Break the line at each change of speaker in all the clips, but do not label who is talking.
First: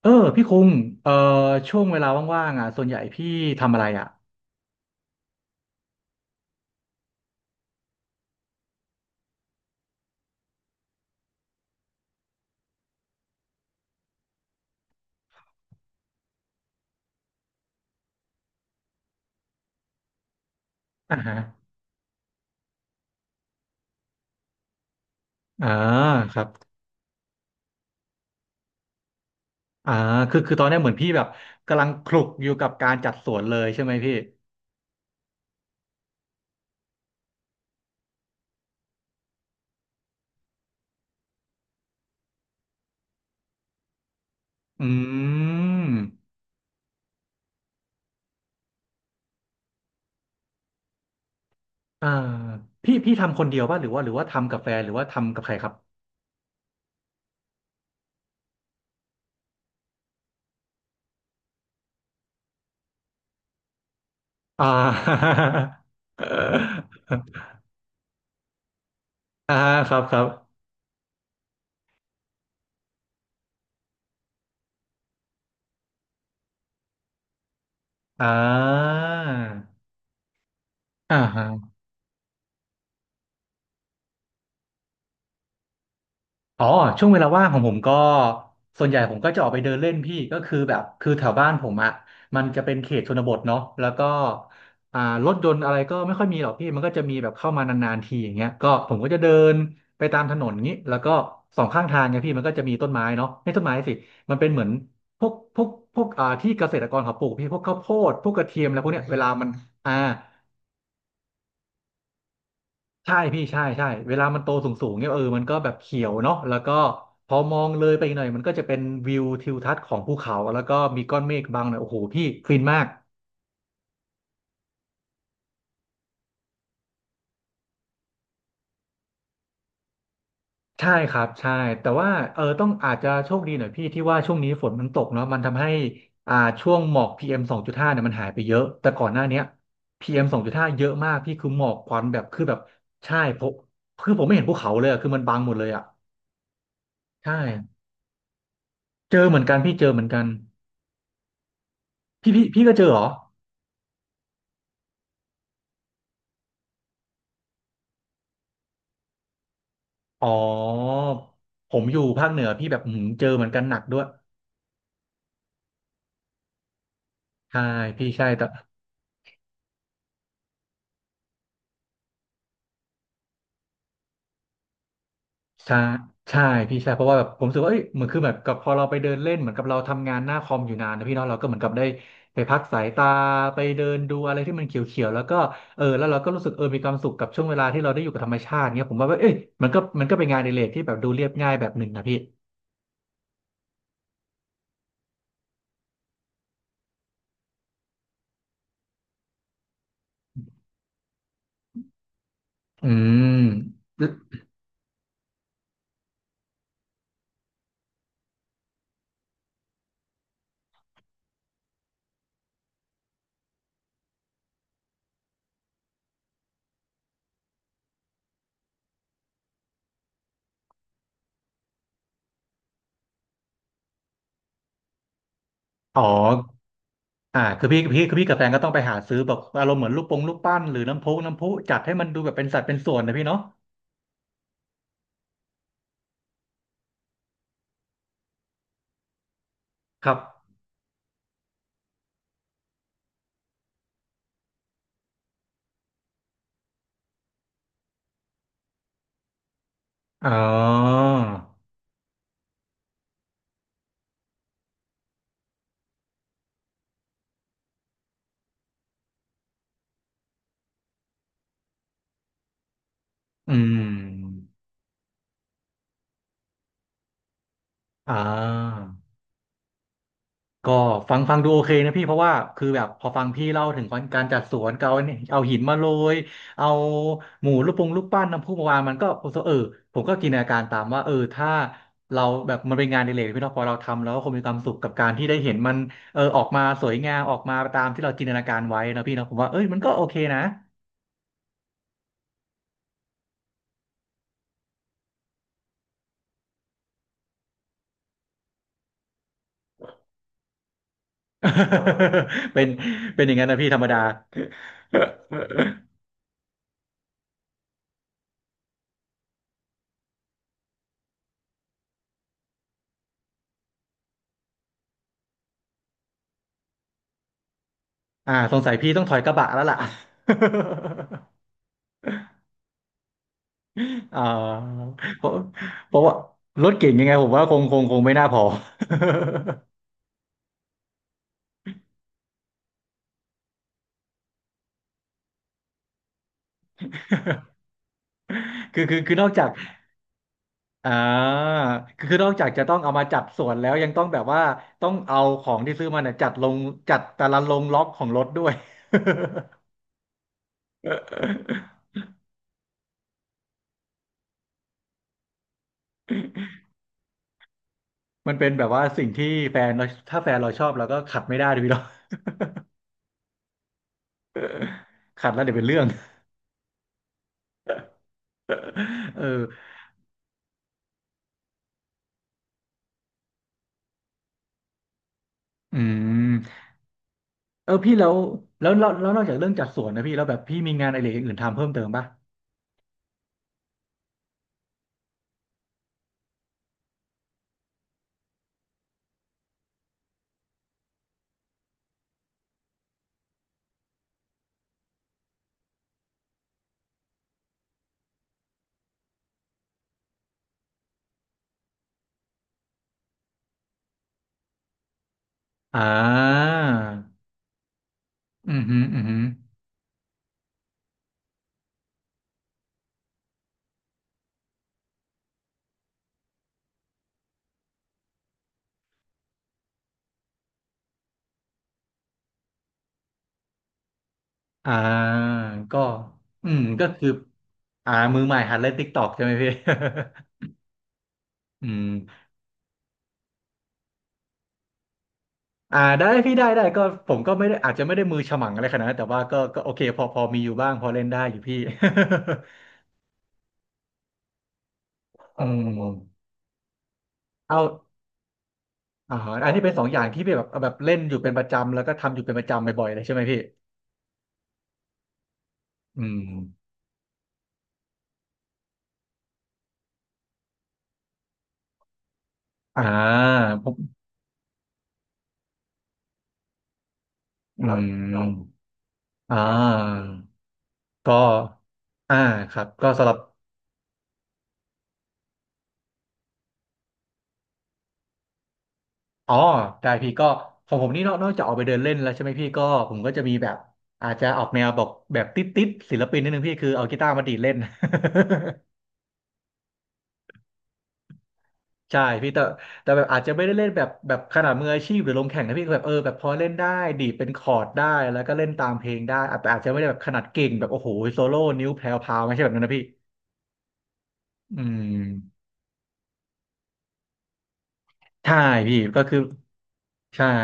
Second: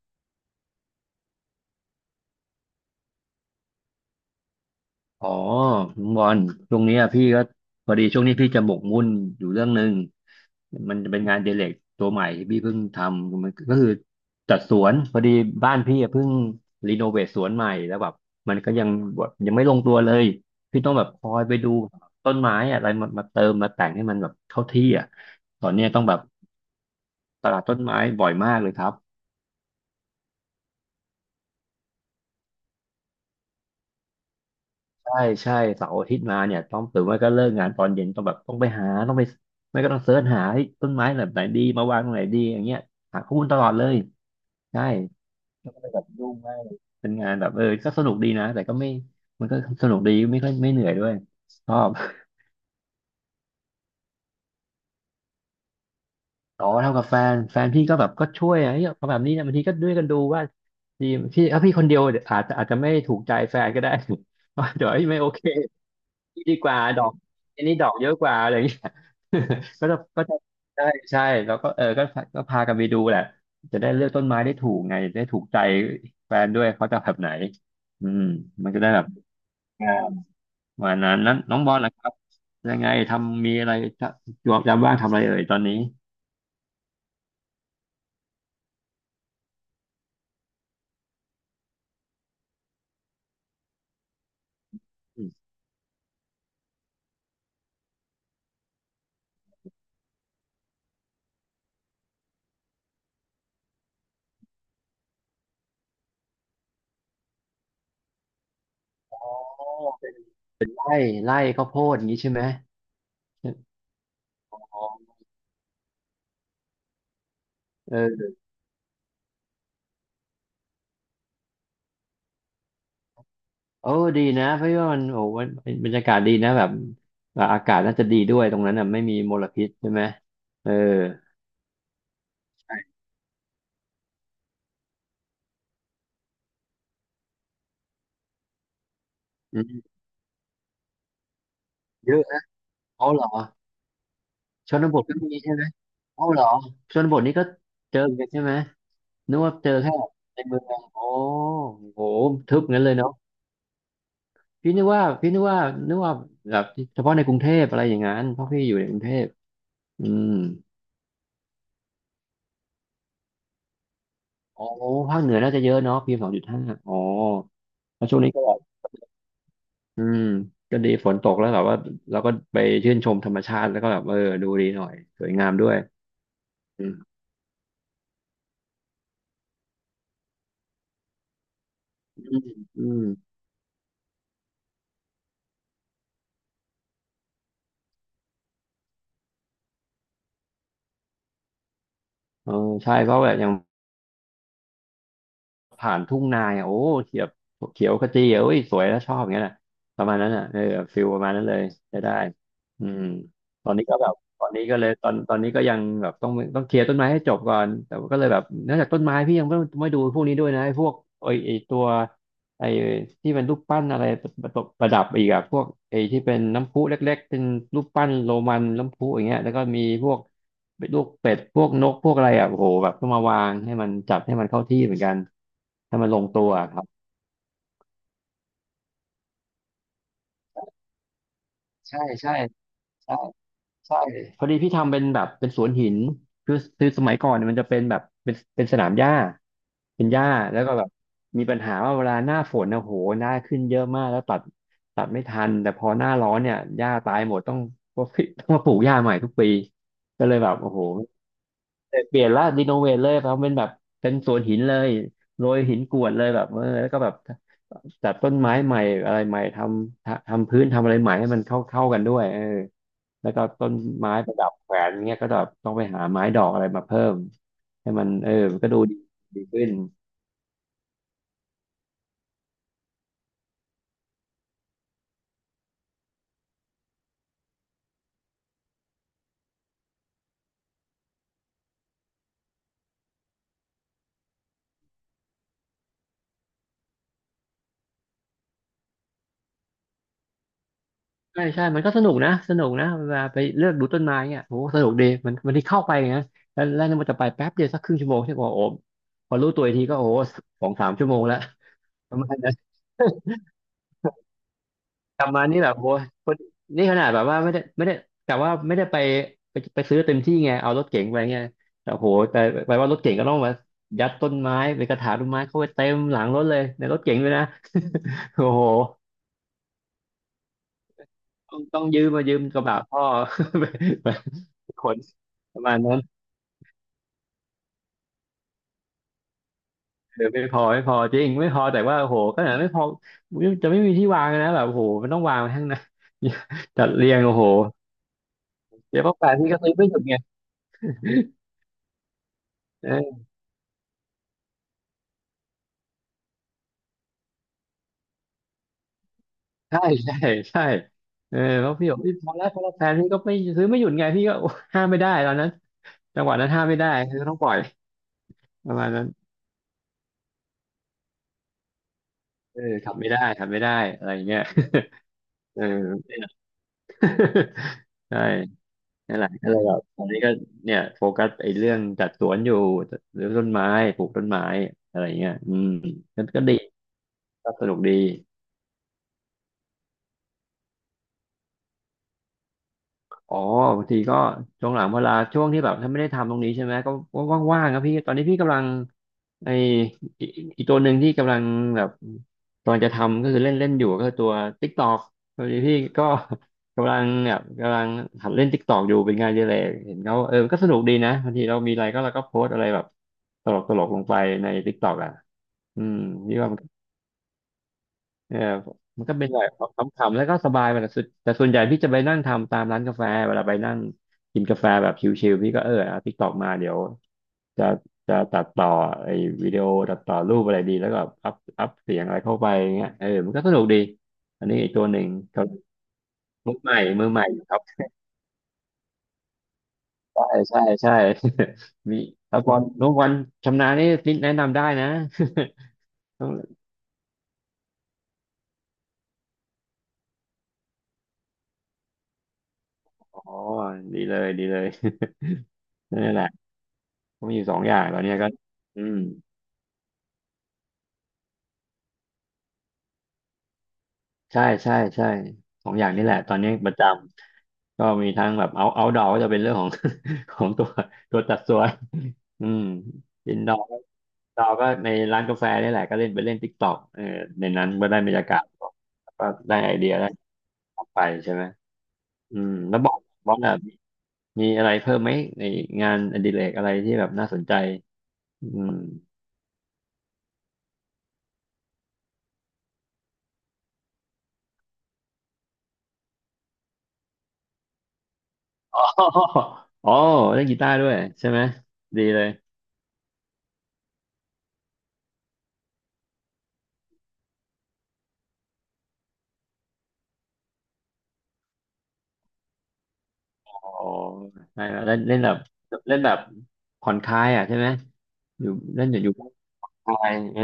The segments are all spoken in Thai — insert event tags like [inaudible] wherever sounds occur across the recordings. เออพี่คุงเอ่อช่วงเวลาว่างๆอ่ะส่วนใหญ่พี่ทำอะไรอ่ะ
อ๋อลุงบอลช่วงเนี้ยพี่ก็พอดีช่วงนี้พี่จะหมกมุ่นอยู่เรื่องหนึ่งมันจะเป็นงานเดเล็กตัวใหม่ที่พี่เพิ่งทำมันก็คือจัดสวนพอดีบ้านพี่อะเพิ่งรีโนเวทสวนใหม่แล้วแบบมันก็ยังแบบยังไม่ลงตัวเลยพี่ต้องแบบ
อ่า
คอ
ฮะ
ยไปดูต้นไม้อะไรมามาเติมมาแต่งให้มันแบบเข้าที่อ่ะตอ
อ่า
นเนี้ยต้องแบบ
ครับ
ตลาดต้นไม้บ่อยมากเลยครับ
อ่าคือตอนเนี้ยเหมือนพี่แบบกำลังคลุกอยู่กับการจัดสวนเลยใช่ไหมพี่
ใช่ใช่เสาร์อาทิตย์มาเนี่ยต้องหือไม่าก็เลิกงานตอนเย็นต้องแบบต้องไปหาต้องไปไม่ก็ต้องเสิร์ชหาเฮ้ยต้นไม้แบบไหนดีมาวางตรงไหนดีอย่างเงี้ยหาข้อมูลตลอดเลยใช่
อื
แล้วก็เลยแบบ
ม
ยุ่งมากเลยเป็นงานแบบเออก็สนุกดีนะแต่ก็ไม่มันก็สนุกดีไม่ค่อยไม่เหนื่อยด้วยชอบ
อ่าพี่ทำคนเดียวป่ะหรือว่าทำกับแฟนหรือว่าทำกับใครครับ
[laughs] ต่อเท่ากับแฟนแฟนพี่ก็แบบก็ช่วยอะเฮ้ยเอาแบบนี้นะบางทีก็ด้วยกันดูว่าดีพี่ถ้าพี่คนเดียวอาจจะไม่ถูกใจแฟนก็ได้ [laughs]
อ่
ว่าเดี๋ยวเอ้ยไม่โอ
า
เค ดีกว่าดอกอันนี้ดอกเยอะกว่าอะไรอย่างเงี้ย
[laughs] อ่า
[laughs] ก็จะ
ครั
ก็
บ
จะใช่ใช่แล้วก็เออก็พากันไปดูแหละจะได้เลือกต้นไม้ได้ถูกไงได้ถูกใจแฟนด้วยเขาจะแบบไหนอืม
อ่
มันจะได้
า
แบบอ่าวันนั้
อ่า
นนั้นน้องบ
ฮะ
อลนะครับยังไงทำมีอะไรจะจวบจำบ้างทำอะไรเอ่ยตอนนี้
อ๋อช่วงเวลาว่างของผมก็ส่วนใหญ่ผมก็จะออกไปเดินเล่นพี่ก็คือแบบคือแถวบ้านผมอ่ะมันจะเป็นเขตชนบทเนาะแล้วก็อ่า
อ
รถ
ม
ยนต์อะไรก็ไม่ค่อยมีหรอกพี่มันก็จะมีแบบเข้ามานานๆทีอย่างเงี้ยก็ผมก็จะเดินไปตามถนนงี้แล้วก็สองข้างทางเนี่ยพี่มันก็จะมีต้นไม้เนาะไม่ต้นไม้สิมันเป็นเหมือนพวกอ่าที่เกษตรกรเขาปลูกพี่พวกข้าวโพดพวกกระเทียมอะไรพวกเนี้ย
อ๋
เว
อ
ลามันอ่า
เป็นไร่ไร่ข้าวโพดอย่างนี้ใช่ไหม
ใช่พี่ใช่เวลามันโต
อ๋อ
สูงเนี่ยมันก็แบบเขียวเนาะแล้วก็พอมองเลยไปอีกหน่อย
เออ
มันก็จะเป็นวิวทิวทัศน์ของภูเขาแล้วก็มีก้อนเมฆบังหน่อยโอ้โหพี่ฟินมาก
โอ้ดีนะเพราะว่ามันโอ้มันบรรยากาศดีนะแบบแบบอากาศน่าจะดีด้วยตรงนั้นอ่ะไม่มีมลพิษใช่ไหมเออ
ใช่ครับใช่แต่ว่าต้องอา
ใช่
จจะโชคดีหน่อยพี่ที่ว่าช่วงนี้ฝนมันตกเนาะมันทำให้อ่าช่วงหมอก PM 2.5เอ็มสองจุดห้าเนี่ยมันหายไปเยอะแต่ก่อนหน้าเนี้ย
อืม
PM 2.5เอ็มสองจุดห้าเยอะมากพี่คือหมอกควัน
เย
แบ
อะ
บคื
นะ
อแบบ
เอา
ใช่
เหรอ
ผมคือผมไม่เห็นภูเขา
ช
เล
น
ย
บ
อะ
ท
คือ
ก็
มัน
มี
บังหม
ใช่
ด
ไห
เล
ม
ยอ่ะ
เอาเหรอชนบท
ใช่
นี่ก็เจอเหมือนกันใช่ไหม
เจอ
นึ
เหมื
ก
อน
ว่า
กัน
เจอ
พี่เจอ
แค่
เหมือนกัน
ในเมืองโอ้โห
พี่
ทึ
พี่
บ
ก็
งั้
เจ
นเล
อ
ย
เหรอ
เนาะพี่นึกว่านึกว่าแบบเฉพาะในกรุงเทพอะไรอย่างนั้นเพราะพี่อยู่ในกรุงเทพอื
อ๋อ
ม
ผมอยู่ภาคเหนือพี่แบบอื้อหือเจอเหมือนกันหนักด้วย
โอ้ภาคเหนือน่าจะเยอะเนาะพีเอ็มสองจุดห้าอ๋อ
ใช่
แล้
พี่
วช่วง
ใช่
นี้ก็
แต่
อืมก็ดีฝนตกแล้วแบบว่าเราก็ไปชื่นชมธรรมชาติแล้วก็แบบเออดูดีหน่อยสวยงามด้ว
ใช่
ย
ใช่พี่
อื
ใช่
ม
เพราะว่าแบบผมรู้สึกว่าเอ้ยเหมือนคือแบบกับพอเราไปเดินเล่นเหมือนกับเราทำงานหน้าคอมอยู่นานนะพี่เนาะเราก็เหมือนกับได้
อื
ไป
ม
พักสา
อื
ย
ม
ตาไปเดินดูอะไรที่มันเขียวๆแล้วก็แล้วเราก็รู้สึกมีความสุขกับช่วงเวลาที่เราได้อยู่กับธรรมชาติเงี้ยผมว่าเอ้ยมันก็เป็นงานอดิเรกที่แบบดูเรียบง่ายแบบหนึ่งนะพี่
เออใช่เพราะแบบอย่าง ผ่านทุ่งนาอ่ะโอ้เขียวเขียวขจีอ่ะโอ้ยสวยแล้วชอบอย่างเงี้ยนะประมาณนั้นอ่ะเออฟิลประมาณนั้นเลยได้ได้อื
อื
ม
ม
ตอนนี้ก็แบบตอนนี้ก็เลยตอนตอนนี้ก็ยังแบบต้องเคลียร์ต้นไม้ให้จบก่อนแต่ว่าก็เลยแบบนอกจากต้นไม้พี่ยังไม่ไม่ดูพวกนี้ด้วยนะไอ้พวกไอ้ไอ้ตัวไอ้ที่เป็นรูปปั้นอะไรประดับอีกอะพวกไอ้ที่เป็นน้ำพุเล็กๆเป็นรูปปั้นโรมันน้ำพุอย่างเงี้ยแล้วก็มีพวก เป็นลูกเป็ดพวกนกพวกอะไรอ่ะโอ้โหแบบต้องมาวางให้มันจัดให้มันเข้าที่เหมือนกันให้
อ๋อ
มันลงตัวครับ
อ่าคือพี่คือพี่กับแฟนก็ต้องไปหาซื้อแบบอารมณ์เหมือนลูกปงลูกปั้นหรือน้ำพุจัดให้
ใช่
มันดูแบ
ใช่
บเป็นสัดเป็นส่วนนะ
ใช่
พี่เนาะ
ใช่พอดีพี่ทำเป็นแบบเป็นสวนหินคือสมัยก่อนเนี่ยมันจะเป็นแบบเป็นสนามหญ้าเป็
ค
น
รั
ห
บ
ญ้าแล้วก็แบบมีปัญหาว่าเวลาหน้าฝนนะโหหน้าขึ้นเยอะมากแล้วตัดตัดไม่ทันแต่พอหน้าร้อนเนี่ยหญ้าตายหมดต้องมาปลูกหญ้าใหม่ทุกปีก็
อ๋อ
เลยแบบโอ้โห เปลี่ยนละรีโนเวทเลยเพราะเป็นแบบเป็นสวนหินเลยโรยหินกรวดเลยแบบเออแล้วก็แบบจัดต้นไม้ใหม่อะไรใหม่ทำพื้นทำอะไรใหม่ให้มันเข้ากันด้วยเออแล้วก็
อื
ต้นไม้ประ
ม
ดับแขวนเงี้ยก็แบบต้องไปหาไม้ดอกอะไรมาเพิ่มให้มัน
อ่า
เออมันก็ดูดีดีขึ้น
ก็ฟังดูโอเคนะพี่เพราะว่าคือแบบพอฟังพี่เล่าถึงการจัดสวนก็เอาเนี่ยเอาหินมาโรยเอาหมูรูปปงรูปปั้นน้ำพุมาวางมันก็เออผมก็จินตนาการตามว่าเออถ้าเราแบบมันเป็นงานอดิเรกพี่เนาะพอเราทำแล้วก็คงมีความสุขกับการที่ได้เห็นมันเออออกมาสวยงามออกมาตามที่เราจินตนาการไว้นะพี่เนาะผมว่าเอ้ยมันก็โอเคนะ
ใช่ใช่มันก็สนุกนะสนุกนะเวลาไปเลือกดูต้นไม้เงี้ยโอ้สนุกดีมันที่เข้าไปนะแล้วเนี่ยมันจะไปแป๊บเดียวสักครึ่งชั่วโมงใช่ป่ะโอ้โหพอรู้ตัวอีกทีก็โอ้โหสองสามชั่วโมงแล้วประมาณนั้
[laughs]
น
เป็นเป็นอย่างนั้นนะพี่ธรรมดา
กลับมานี่แบบโว้ยนี่ขนาดแบบว่าไม่ได้กะว่าไม่ได้ไปไปซื้อเต็มที่ไงเอารถเก๋งไปไงแต่โหแต่แปลว่ารถเก๋งก็ต้องมายัดต้นไม้ไปกระถางต้นไม้เข้าไปเต็มหลังรถเลยในรถเก๋งเลยนะ
อ่า
โอ้
สง
โห
สัยพี่ต้องถอยกระบะแล้วล่ะ
ต้องยืมมายืมกระบะพ่อ [laughs] ไปไป
อ่า
ขน
เพราะ
ประมาณ
เพ
นั้น
ราะว่ารถเก่งยังไงผมว่าคงไม่น่าพอ
เออไม่พอไม่พอจริงไม่พอแต่ว่าโอ้โหขนาดไม่พอจะไม่มีที่วางนะแบบโอ้โหมันต้องวางไว้ข้างในา [laughs] จัดเรียงโอ้โห
[laughs] คือคื
เดี๋
อ
ยวพ
คื
อ
อนอ
แปะ
กจาก
ที่ก็ซื้อไม่หยุดไง
อ่าคือนอกจากจะต้องเอามาจัดส่วนแล้วยังต้องแบบว่าต้องเอาของที่ซื้อมาเนี่ยจัดลงจัดแต่ละลงล็อกของรถด้วย
ใช่ [laughs] ใช่ใช่เออแล้วพี่บอกพี่พอแล้วพอแล้วแฟนพี่ก็ไม่ซื้อไม่หยุดไงพี่ก็โอ้ห้ามไม่ได้ตอนนั้นจังหวะนั้นห้ามไม่ได้คือต้องปล่อย
[laughs] มันเป็นแบ
ป
บ
ระ
ว่า
มาณนั้
สิ่ง
น
ที่แฟนเราถ้าแฟนเราชอบเราก็ขัดไม่ได้ดิพี่เนาะ
เออขับไม่ได้ขับไม่ได้อะไรอย่างเงี้ย
[laughs] ขัดแล้วเดี๋ยว
เอ
เป็นเรื่อง
อ [laughs] ใช่นั่
[laughs]
น
เอ
แหละ
อ
ก็เลยแบบตอนนี้ก็เนี่ยโฟกัสไอ้เรื่องจัดสวนอยู่หรือต้นไม้ปลูกต้นไม้อะไรอย่างเงี้ยอืม
อื
ก็ดี
ม
ก็ส
เออ
นุกดี
พี่แล้วนอกจากเรื่องจัดสวนนะพี่แล้วแบบพี่มีงานอะไรอย่างอื่นทำเพิ่มเติมป่ะ
อ๋อบางทีก็ช่วงหลังเวลาช่วงที่แบบถ้าไม่ได้ทำตรงนี้ใช่ไหมก็ก็ว่างๆครับพี่ตอนนี้พี่กำลังไออีอีกตัวหนึ่งที่กำลังแบบตอนจะทำก็คือเล่นเล่นอยู่ก็คือตัว TikTok พอดีพี่ก็ [laughs] กำลังแบบกำลังหัดเล่น TikTok อยู่เป็นงานอดีเลยเห็นเขาเออมันก็สนุกดีนะบางทีเรามีอะไรก็เราก็โพสต์อะไรแบบตลกลงไปใน TikTok อ่ะ
อ่
อืมพี่
า
ว่ามัน เออ
อือฮึอื
มั
ม
นก็
ฮึอ
เป็นแบบขำๆแล้วก็สบายไปแต่สุดแต่ส่วนใหญ่พี่จะไปนั่งทำตามร้านกาแฟเวลาไปนั่งกินกาแฟแบบชิลๆพี่ก็เออเอาติ๊กตอกมาเดี๋ยวจะจะตัดต่อไอ้วิดีโอตัดต่อรูปอะไรดีแล้วก็อัพเสียงอะไรเข้าไปอย่างเงี้ยเออมันก็สนุกดีอันนี้อีก
่
ตัวหนึ่ง
า
เขา
ก็
มือใหม่
ก็
มื
คือ
อใหม่ครับ
อ่ามือใหม่หัดเล่นติ๊กตอกใช่ไหมพี่
ใช่
[laughs]
ใช่ใช่
อื
[laughs]
ม
มีแล้วพอน้องวันชำนาญนี่แนะนำได้นะ
อ่าได้
[laughs] ต้อง
พี่ได้ก็ผมก็ไม่ได้อาจจะไม่ได้มือฉมังอะไรขนาดนั้นแต่ว่าก็โอเคพอมีอยู่บ้างพอเล่นได้อยู่พี่
อ๋อดีเลยดีเลย
[laughs] อื
[laughs] นั่นแห
ม
ละก็มีอยู่สองอย่าง
เอา
ตอนเนี้ยก็อืม
อ่าอันนี้เป็นสองอย่างที่พี่แบบเล่นอยู่เป็นประจำแล้วก็ทำอยู่เป็นประจำบ่อยๆเลยใช่ไหมพี่
ใช่ใช่สองอย่าง
อื
นี้แหละ
ม
ตอนนี้ประจำก็มีทั้งแบบเอาดอก็จะเป็นเรื่องของ [laughs] ของตัวจัดสวนอืม
อ่า
อินดอ
ผ
ร์
ม
ดอก็ในร้านกาแฟนี่แหละก็เล่นไปเล่นติ๊กต็อกเออใน
อื
นั้นก็ได้บรรยากาศ
ม
แล้วก็
อ่า
ได้ไอเดียได้ออกไป
ก็
ใช่ไหม
อ่า
อืม
ครับ
แล้ว
ก็
บอก
สำหรับ
บอกแบบมีอะไรเพิ่มไหมในงานอดิเรกอะไรที่แบบน่าสนใจอืม
อ๋อได้พี่ก็ของผมนี่นอกจากออกไปเดินเล่นแล้วใช่ไหมพี่ก็ผมก็จะมีแบบอาจจะออกแนวบอกแบบติดศิลปินนิดนึงพี่คือเอากีตาร์มาดีดเล่น [laughs]
[laughs] อ๋ออ๋อเล่นกีตาร์ด้วยใช่ไหม
ใช่
ดีเลย
พี่แต่แบบอาจจะไม่ได้เล่นแบบขนาดมืออาชีพหรือลงแข่งนะพี่ก็แบบแบบพอเล่นได้ดีดเป็นคอร์ดได้แล้วก็เล่นตามเพลงได้อาจแต่อาจจะไม่ได้แบบขนาดเก่งแบบโอ้โหโซโล่นิ้วแพรวพราวไม่ใช่แบบนั้นนะพี่
อ๋อ
อื
ใช่แล้วเล่นเล่นแบบ
ม
เล่นแบบผ่อนคลายอ่ะใช่ไหม
ใช่
อยู่
พี่
เล่นอยู่
ก็
อยู่
คือ
บ้านคลาย
ใช่
เออ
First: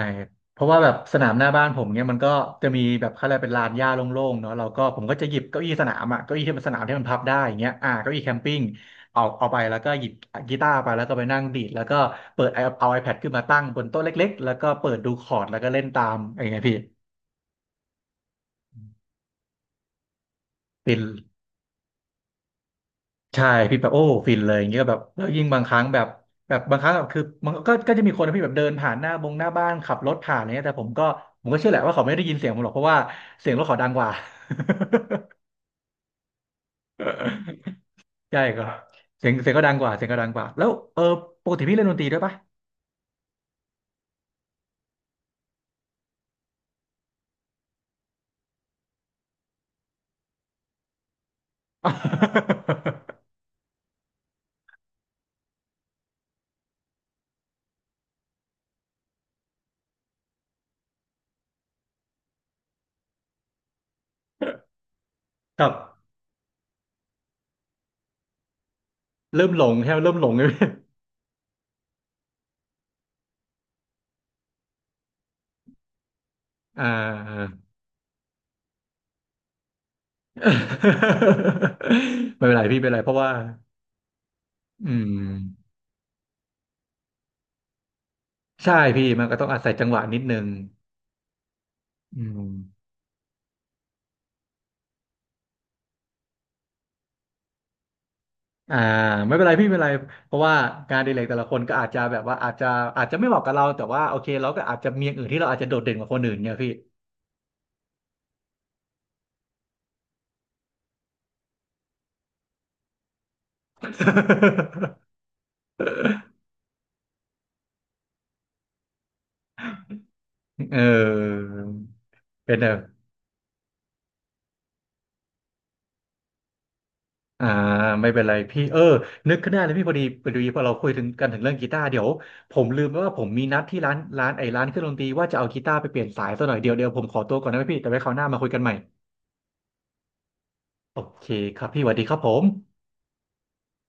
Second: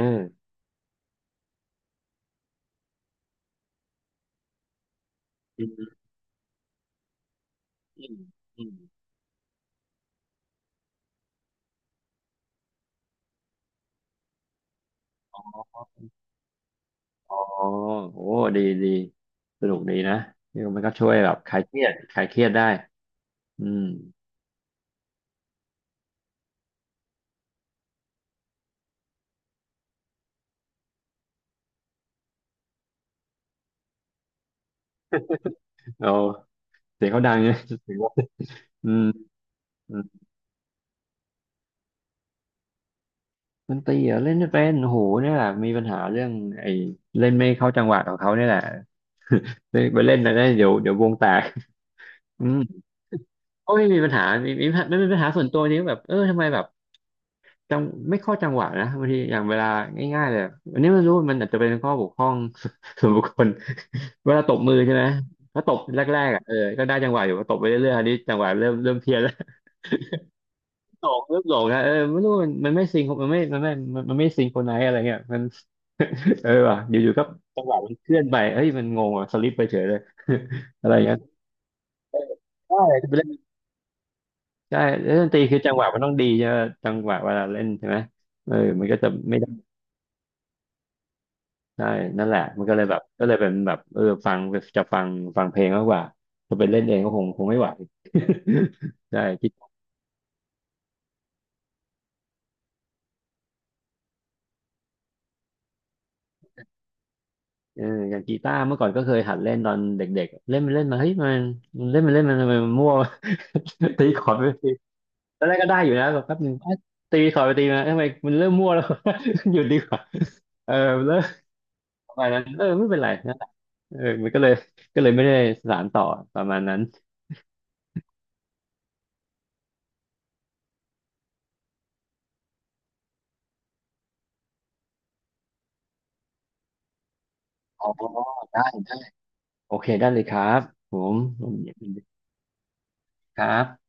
เพราะว่าแบบสนามหน้าบ้านผมเนี่ยมันก็จะมีแบบเขาเรียกเป็นลานหญ้าโล่งๆเนาะเราก็ผมก็จะหยิบเก้า
อื
อี้สนา
ม
มอ่ะเก้าอี้ที่มันสนามที่มันพับได้อย่างเงี้ย
อื
เก้า
ม
อี้แคมปิ้ง
อืม
เอาไปแล้วก็หยิบกีตาร์ไปแล้วก็ไปนั่งดีดแล้วก็เปิดไอเอาไอแพดขึ้นมาตั้งบนโต๊ะเล็กๆแล้วก็เปิดดูคอ
อ๋
ร์ดแล้ว
อ
ก็เล่นตามอย่างเงี้ยพี่
อ๋อโอ้ดีดีสนุกดีนะนี่มันก็
ฟิน
ช่วยแบบคลายเครียดคลายเครียดได้
ใช่
อื
พี่
ม
แบบโอ้ฟินเลยอย่างเงี้ยแบบแล้วยิ่งบางครั้งแบบบางครั้งแบบคือมันก็จะมีคนนะพี่แบบเดินผ่านหน้าบ้านขับรถผ่านอะไรเงี้ยแต่ผมก็เชื่อแหละว่าเขาไม่ได้ยินเสียงผมหรอกเพราะว่าเสียงรถเขาดังกว่า
เราเสียงเขาดัง [laughs] เนี่ย
[laughs]
งว่า
ใช่ก็
อืม
เสียงก็ดังกว่า
อื
เสี
ม
ยงก็ดังกว่าแล้วปกติพี่เล่นดนตรีด้วยปะ
ดนตรีเหรอเล่นไม่เป็นโอ้โหเนี่ยแหละมีปัญหาเรื่องไอ้เล่นไม่เข้าจังหวะของเขาเนี่ยแหละไปไปเล่นนะเดี๋ยววงแตก [laughs] อืม
[laughs]
ก็ไม่มีปัญหามีมีปัญหาไม่เป็นปัญหาส่วนตัวนี้แบบเออทำไมแบบ จังไม่เข้าจังหวะนะบางทีอย่างเวลาง่ายๆเลยอันนี้ไม่รู้มันอาจจะเป็นข้อบกพร่อง [laughs] ส่วนบุคคลเวลาตบมือใช่ไหม
ค
ถ้า
รั
ต
บ
บแรกๆอ่ะเออก็ได้จังหวะอยู่พอตบไปเรื่อยๆอันนี้จังหวะเริ่มเพี้ยนแล้ว
เริ่มหลงใช่ไหมเริ่มหลงเลย [laughs] พี่
[laughs] หลงเริ่มหลงนะเออไม่รู้มันไม่ซิงค์มันไม่ซิงโคนไหนซ์อะไรเงี้ยมันเออว่ะ
อ่
อยู่ๆก็
า
จังหวะมันเคลื่อนไปเฮ้ยมันงงอ่ะสลิปไปเฉยเลย [laughs] อะไรเงี้ย
[laughs] ไม่เป็นไร
ใช่
พี่ไม่เป็นไรเพ
ไป
ราะ
เล่
ว่า
นใช่
อื
เล่นดนตรีคือ
ม
จังหวะมันต้องดีใช่ไหมจังหวะเวลาเล่นใช่ไหมเออ
ใช่
มันก็
พี่
จะ
มันก็
ไม่
ต้อ
ได้
งอาศัยจังหวะนิดนึง
ใช่
อื
นั่นแหละ
ม
มันก็เลยแบบก็เลยเป็นแบบเออฟังจะฟังฟังเพลงมากกว่าจะไปเล่นเองก็คงไม่ไหว
อ่า
[laughs] ใช่
ไม่เป็น
คิ
ไร
ด
พี่ไม่เป็นไรเพราะว่างานอดีเลกแต่ละคนก็อาจจะอาจจะไม่เหมาะกับเราแต่ว่าโอเคเราก็อาจจะมีอย่างอื่นที่เราอาจจะโดดเด่นกว่าคนอื่นเนี่ยพี่
เอออย่างกีตาร์เมื่อก่อนก็เคยหัดเล่นตอนเด็กๆเล่นไปเล่นมาเฮ้ยมันมันเล่นไปเล่นมันทำไมมันมั่ว [laughs] ตีคอร์ดไปตีตอนแรกก็ได้อยู่นะแบบแป๊บนึงเอ๊ะตีคอร์ดไปตีมาทำไมมันเริ่มมั่วแล้ว [laughs] หยุดดีกว่าเอ
[laughs]
อ
เ
เลิก
ออ
ประมาณนั้น
เป็น
เออ
แบบ
ไม่เป็นไรนั่นแหละเออมันก็เลยก็เลยไม่ได้สานต่อประมาณนั้น
อ่าไม่เป็นไรพี่เออนึกขึ้นได้เลยพี่พอดีพอเราคุยถึงกันถึงเรื่องกีตาร์เดี๋ยวผมลืมไปว่าผมมีนัดที่ร้านไอ้ร้านเครื่องดนตรีว่าจะเอากีตาร์ไปเปลี่ยนสายซะหน่อยเดี๋ยวผมขอตัวก่อนนะพี่
อ๋อ
แต่ไว้คราวหน้ามาคุยกั
ได้
นใหม่
ได้โอเคได้เลยครับผ
โอ
ม
เค
ผม
ครับพี่
ยิ
ส
น
วัสดีครับ
ดี
ผม
ครับ